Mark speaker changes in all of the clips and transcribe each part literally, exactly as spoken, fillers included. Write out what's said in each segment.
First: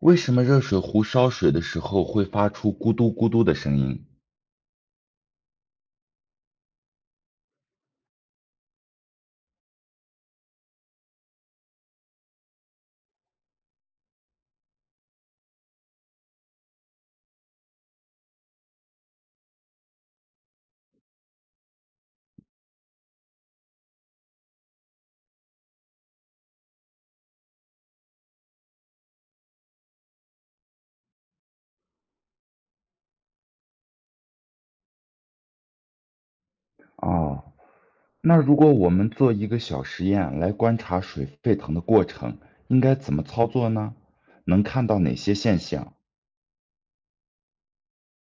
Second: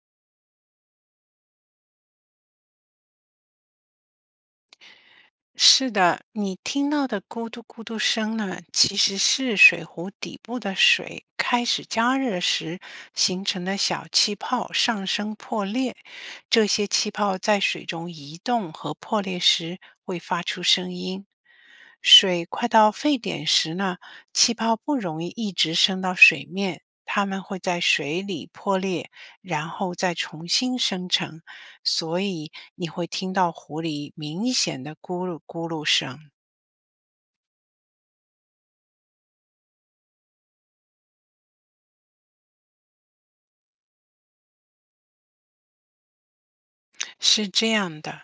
Speaker 1: 为什么热水壶烧水的时候会发出咕嘟咕嘟的声音？
Speaker 2: 是的，你听到的咕嘟咕嘟声呢，其实是水壶底部的水开始加热时形成的小气泡上升破裂。这些气泡在水中移动和破裂时会发出声音。水快到沸点时呢，气泡不容易一直升到水面，它们会在水里破裂，然后再重新生成。所以你会听到狐狸明显的咕噜咕噜声。
Speaker 1: 哦，那如果我们做一个小实验来观察水沸腾的过程，应该怎么操作呢？能看到哪些现象？
Speaker 2: 是这样的，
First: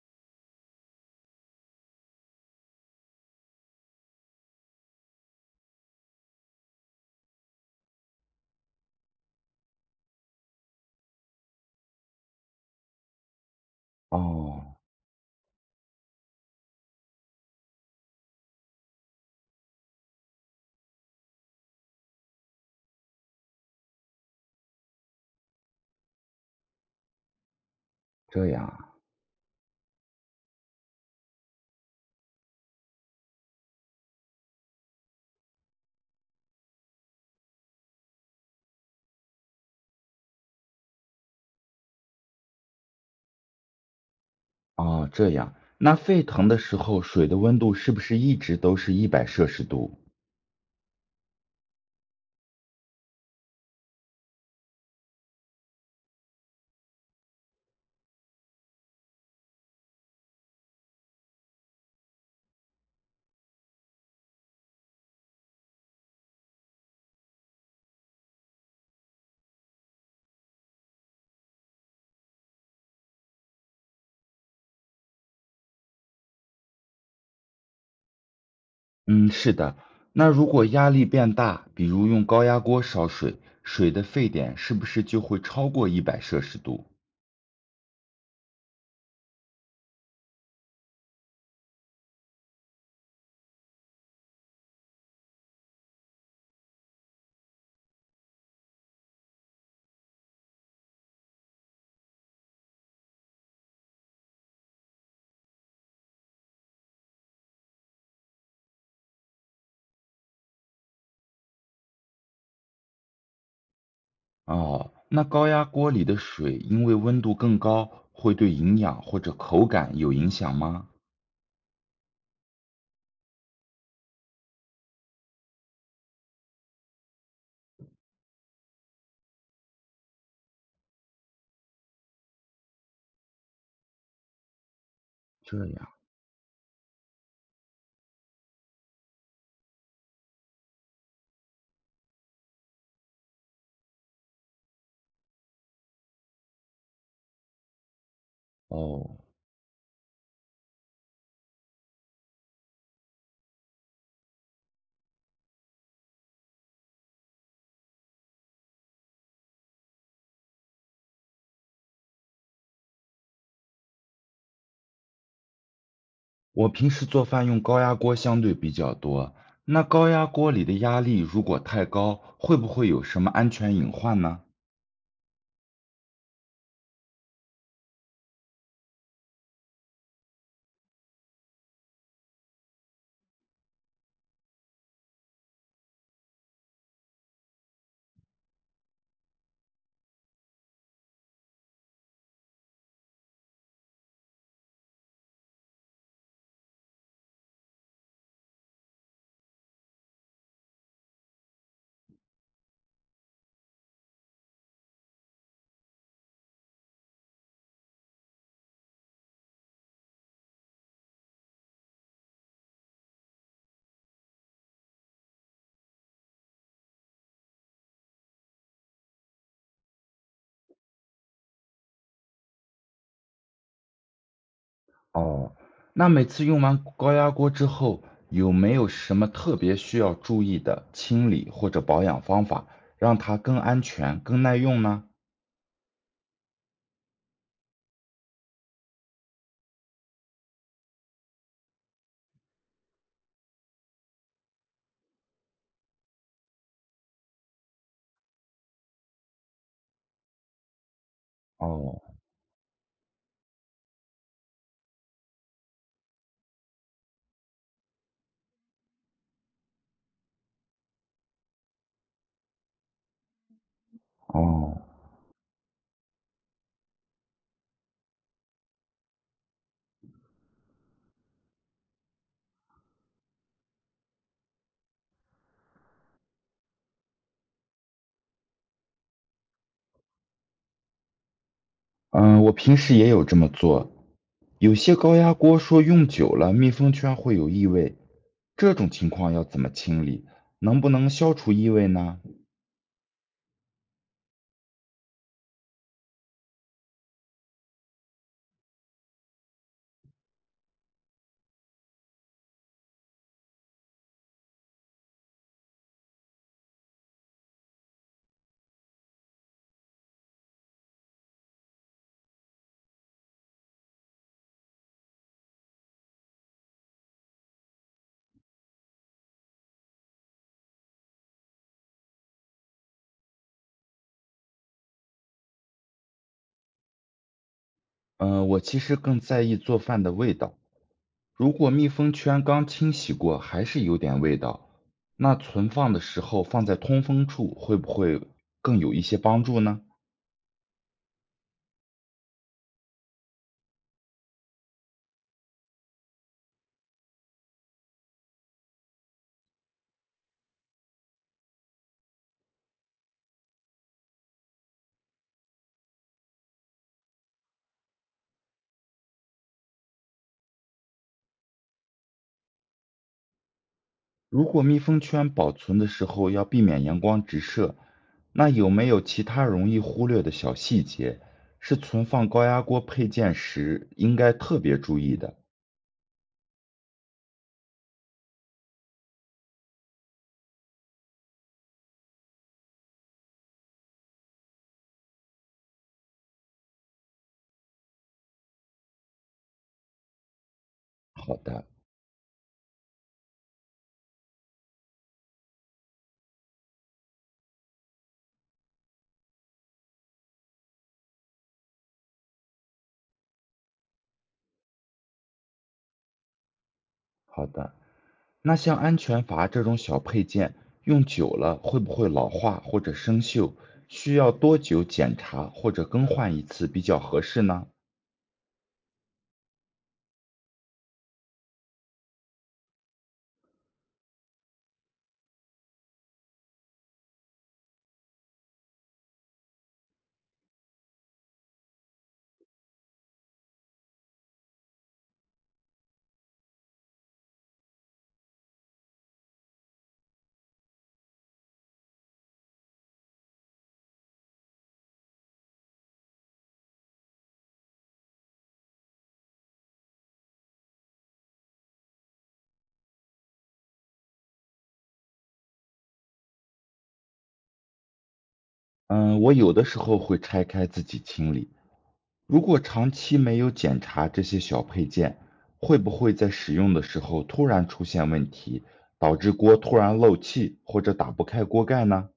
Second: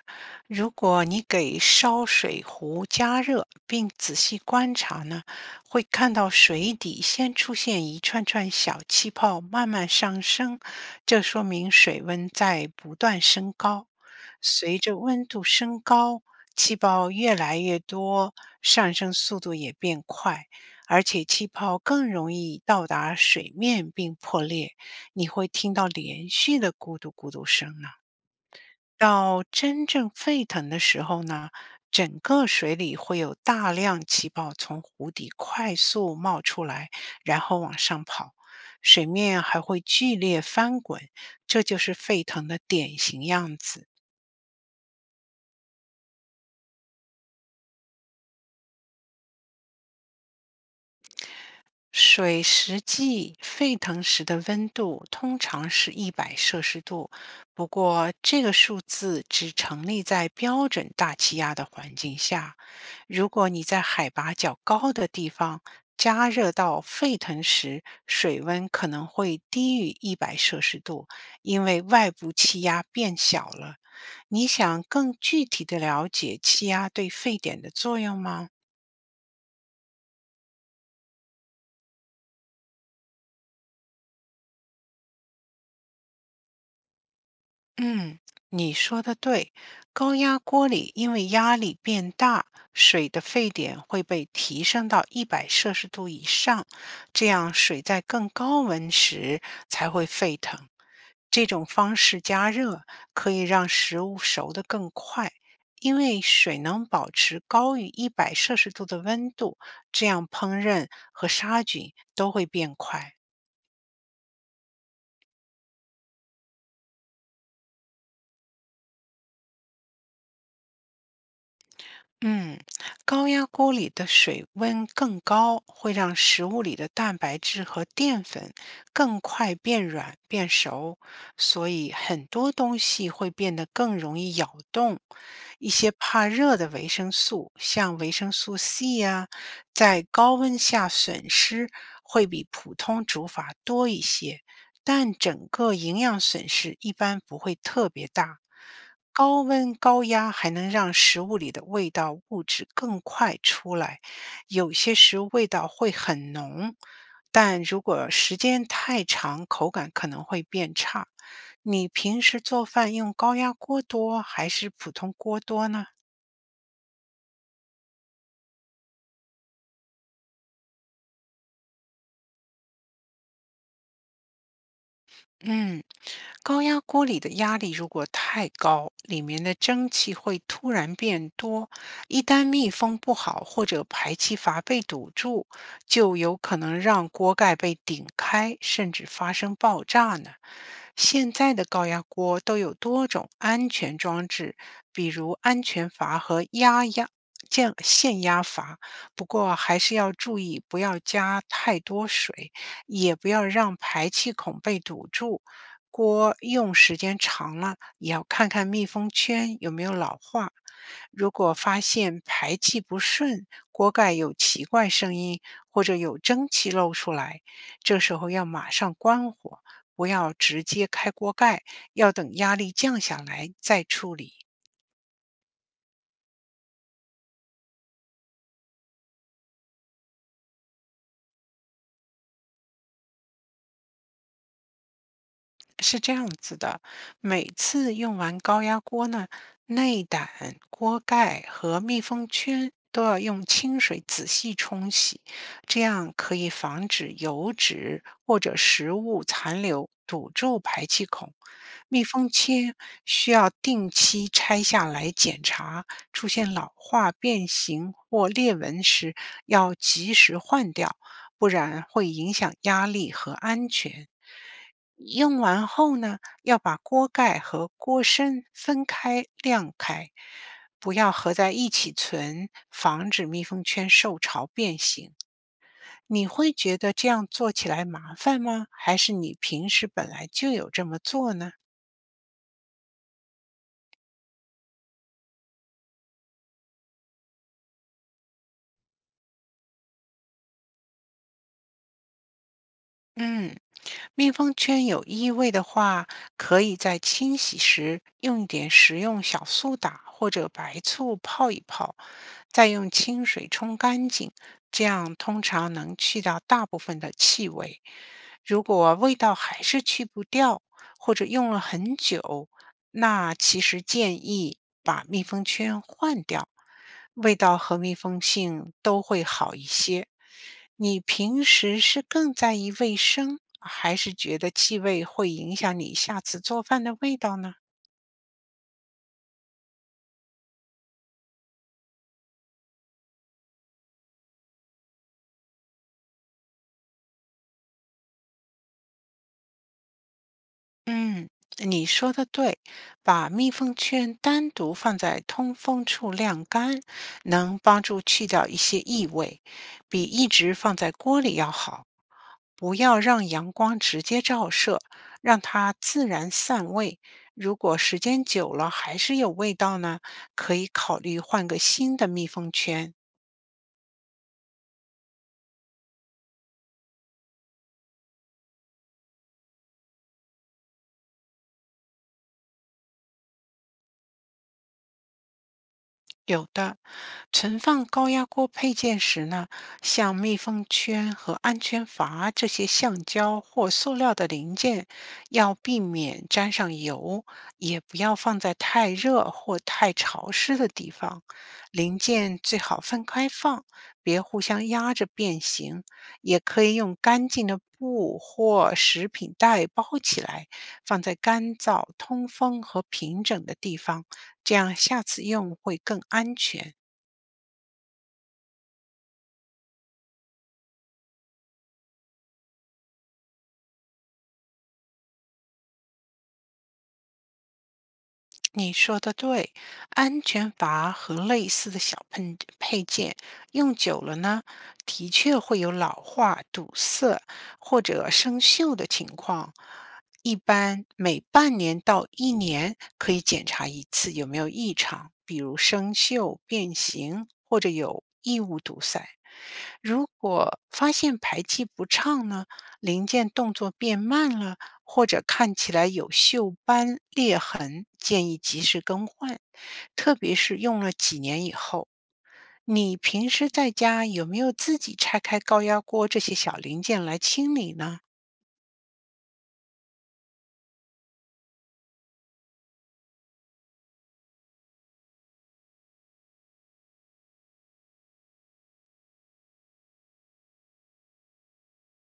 Speaker 2: 如果你给烧水壶加热并仔细观察呢，会看到水底先出现一串串小气泡，慢慢上升，这说明水温在不断升高。
Speaker 1: 哦，
Speaker 2: 随着温度升高，气泡越来越多，上升速度也变快，而且气泡更容易到达水面并破裂。你会听到连续的咕嘟咕嘟声呢。
Speaker 1: 这样
Speaker 2: 到真正沸腾的时候呢，整个水里会有大量气泡从湖底快速冒出来，然后往上跑，水面还会剧烈翻滚，这就是沸腾的典型样子。
Speaker 1: 啊，哦，这样。那沸腾的时候，水的温度是不是一直都是一百摄氏度？
Speaker 2: 水实际沸腾时的温度通常是一百摄氏度，不过这个数字只成立在标准大气压的环境下。如果你在海拔较高的地方加热到沸腾时，水温可能会低于一百摄氏度，因为外部气压变小了。你想更具体的了解气压对沸点的作用吗？
Speaker 1: 嗯，是的。那如果压力变大，比如用高压锅烧水，水的沸点是不是就会超过一百摄氏度？
Speaker 2: 嗯，你说的对，高压锅里因为压力变大，水的沸点会被提升到一百摄氏度以上，这样水在更高温时才会沸腾。这种方式加热可以让食物熟得更快，因为水能保持高于一百摄氏度的温度，这样烹饪和杀菌都会变快。
Speaker 1: 哦，那高压锅里的水因为温度更高，会对营养或者口感有影响吗？
Speaker 2: 嗯，高压锅里的水温更高，会让食物里的蛋白质和淀粉更快变软变熟，所以很多东西会变得更容易咬动。
Speaker 1: 这
Speaker 2: 一
Speaker 1: 样，
Speaker 2: 些怕热的维生素，像维生素 C 呀、在高温下损失会比普通煮法多一些，但整个营养损失一般不会特别大。
Speaker 1: 哦，
Speaker 2: 高温高压还能让食物里的味道物质更快出来，有些食物味道会很浓，但如果时间太长，口感可能会变差。你平时做饭用高压锅多还是普通锅多呢？
Speaker 1: 我平时做饭用高压锅相对比较多，那高压锅里的压力如果太高，会不会有什么安全隐患呢？
Speaker 2: 嗯，高压锅里的压力如果太高，里面的蒸汽会突然变多，一旦密封不好或者排气阀被堵住，就有可能让锅盖被顶开，甚至发生爆炸呢。现在的高压锅都有多种安全装置，比如安全阀和压压。降限压阀，不过还是要注意不要加太多水。也不要让排气孔被堵住。锅用时间长了，也要看看密封圈有没有老化。如果发现排气不顺，锅盖有奇怪声音或者有蒸汽漏出来，这时候要马上关火，不要直接开锅盖，要等压力降下来再处理。
Speaker 1: 哦，那每次用完高压锅之后，有没有什么特别需要注意的清理或者保养方法，让它更安全、更耐用呢？
Speaker 2: 是这样子的，每次用完高压锅呢，内胆、锅盖和密封圈都要用清水仔细冲洗，这样可以防止油脂或者食物残留堵住排气孔。
Speaker 1: 哦，
Speaker 2: 密封圈需要定期拆下来检查，出现老化、变形或裂纹时要及时换掉，不然会影响压力和安全。
Speaker 1: 哦。
Speaker 2: 用完后呢，要把锅盖和锅身分开晾开，不要合在一起存，防止密封圈受潮变形。你会觉得这样做起来麻烦吗？还是你平时本来就有这么做呢？
Speaker 1: 嗯，我平时也有这么做。有些高压锅说用久了密封圈会有异味，这种情况要怎么清理？能不能消除异味呢？
Speaker 2: 嗯，密封圈有异味的话，可以在清洗时用一点食用小苏打或者白醋泡一泡，再用清水冲干净，这样通常能去掉大部分的气味。如果味道还是去不掉，或者用了很久，那其实建议把密封圈换掉，味道和密封性都会好一些。你平时是更在意卫生，还是觉得气味会影响你下次做饭的味道呢？
Speaker 1: 嗯，我其实更在意做饭的味道。如果密封圈刚清洗过还是有点味道，那存放的时候放在通风处会不会更有一些帮助呢？
Speaker 2: 嗯，你说的对，把密封圈单独放在通风处晾干，能帮助去掉一些异味，比一直放在锅里要好。不要让阳光直接照射，让它自然散味。如果时间久了还是有味道呢，可以考虑换个新的密封圈。
Speaker 1: 如果密封圈保存的时候要避免阳光直射，那有没有其他容易忽略的小细节，是存放高压锅配件时应该特别注意的？
Speaker 2: 有的，存放高压锅配件时呢，像密封圈和安全阀这些橡胶或塑料的零件，要避免沾上油，也不要放在太热或太潮湿的地方。
Speaker 1: 好的，
Speaker 2: 零件最好分开放，别互相压着变形。也可以用干净的布或食品袋包起来，放在干燥、通风和平整的地方。这样下次用会更安全。
Speaker 1: 好的。那像安全阀这种小配件，用久了会不会老化或者生锈？需要多久检查或者更换一次比较合适呢？
Speaker 2: 你说的对，安全阀和类似的小配配件用久了呢，的确会有老化、堵塞或者生锈的情况。一般每半年到一年可以检查一次有没有异常，比如生锈、变形或者有异物堵塞。如果发现排气不畅呢，零件动作变慢了。或者看起来有锈斑裂痕，建议及时更换，特别是用了几年以后。你平时在家有没有自己拆开高压锅这些小零件来清理呢？
Speaker 1: 嗯，我有的时候会拆开自己清理，如果长期没有检查这些小配件，会不会在使用的时候突然出现问题，导致锅突然漏气或者打不开锅盖呢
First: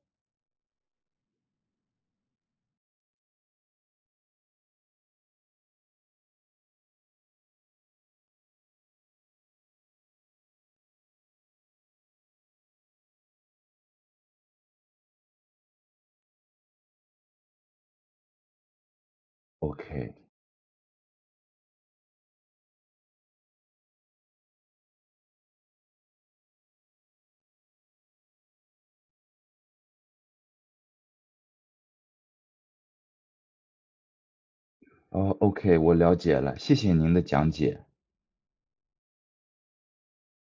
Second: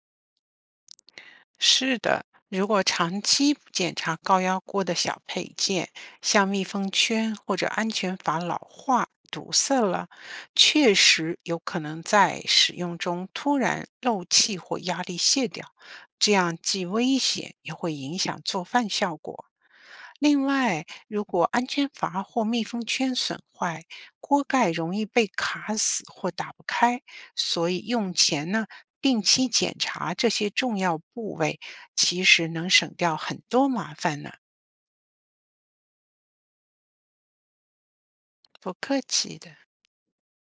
Speaker 2: 是的，如果长期不检查高压锅的小配件，像密封圈或者安全阀老化、堵塞了，确实有可能在使用中突然漏气或压力泄掉，这样既危险也会影响做饭效果。
Speaker 1: ？OK，
Speaker 2: 另外，如果安全阀或密封圈损坏，锅盖容易被卡死或打不开，所以用前呢，定期检查这些重要部位，其实能省掉很多麻烦呢。
Speaker 1: 呃，OK，我了解了，谢谢您的讲解。
Speaker 2: 不客气的。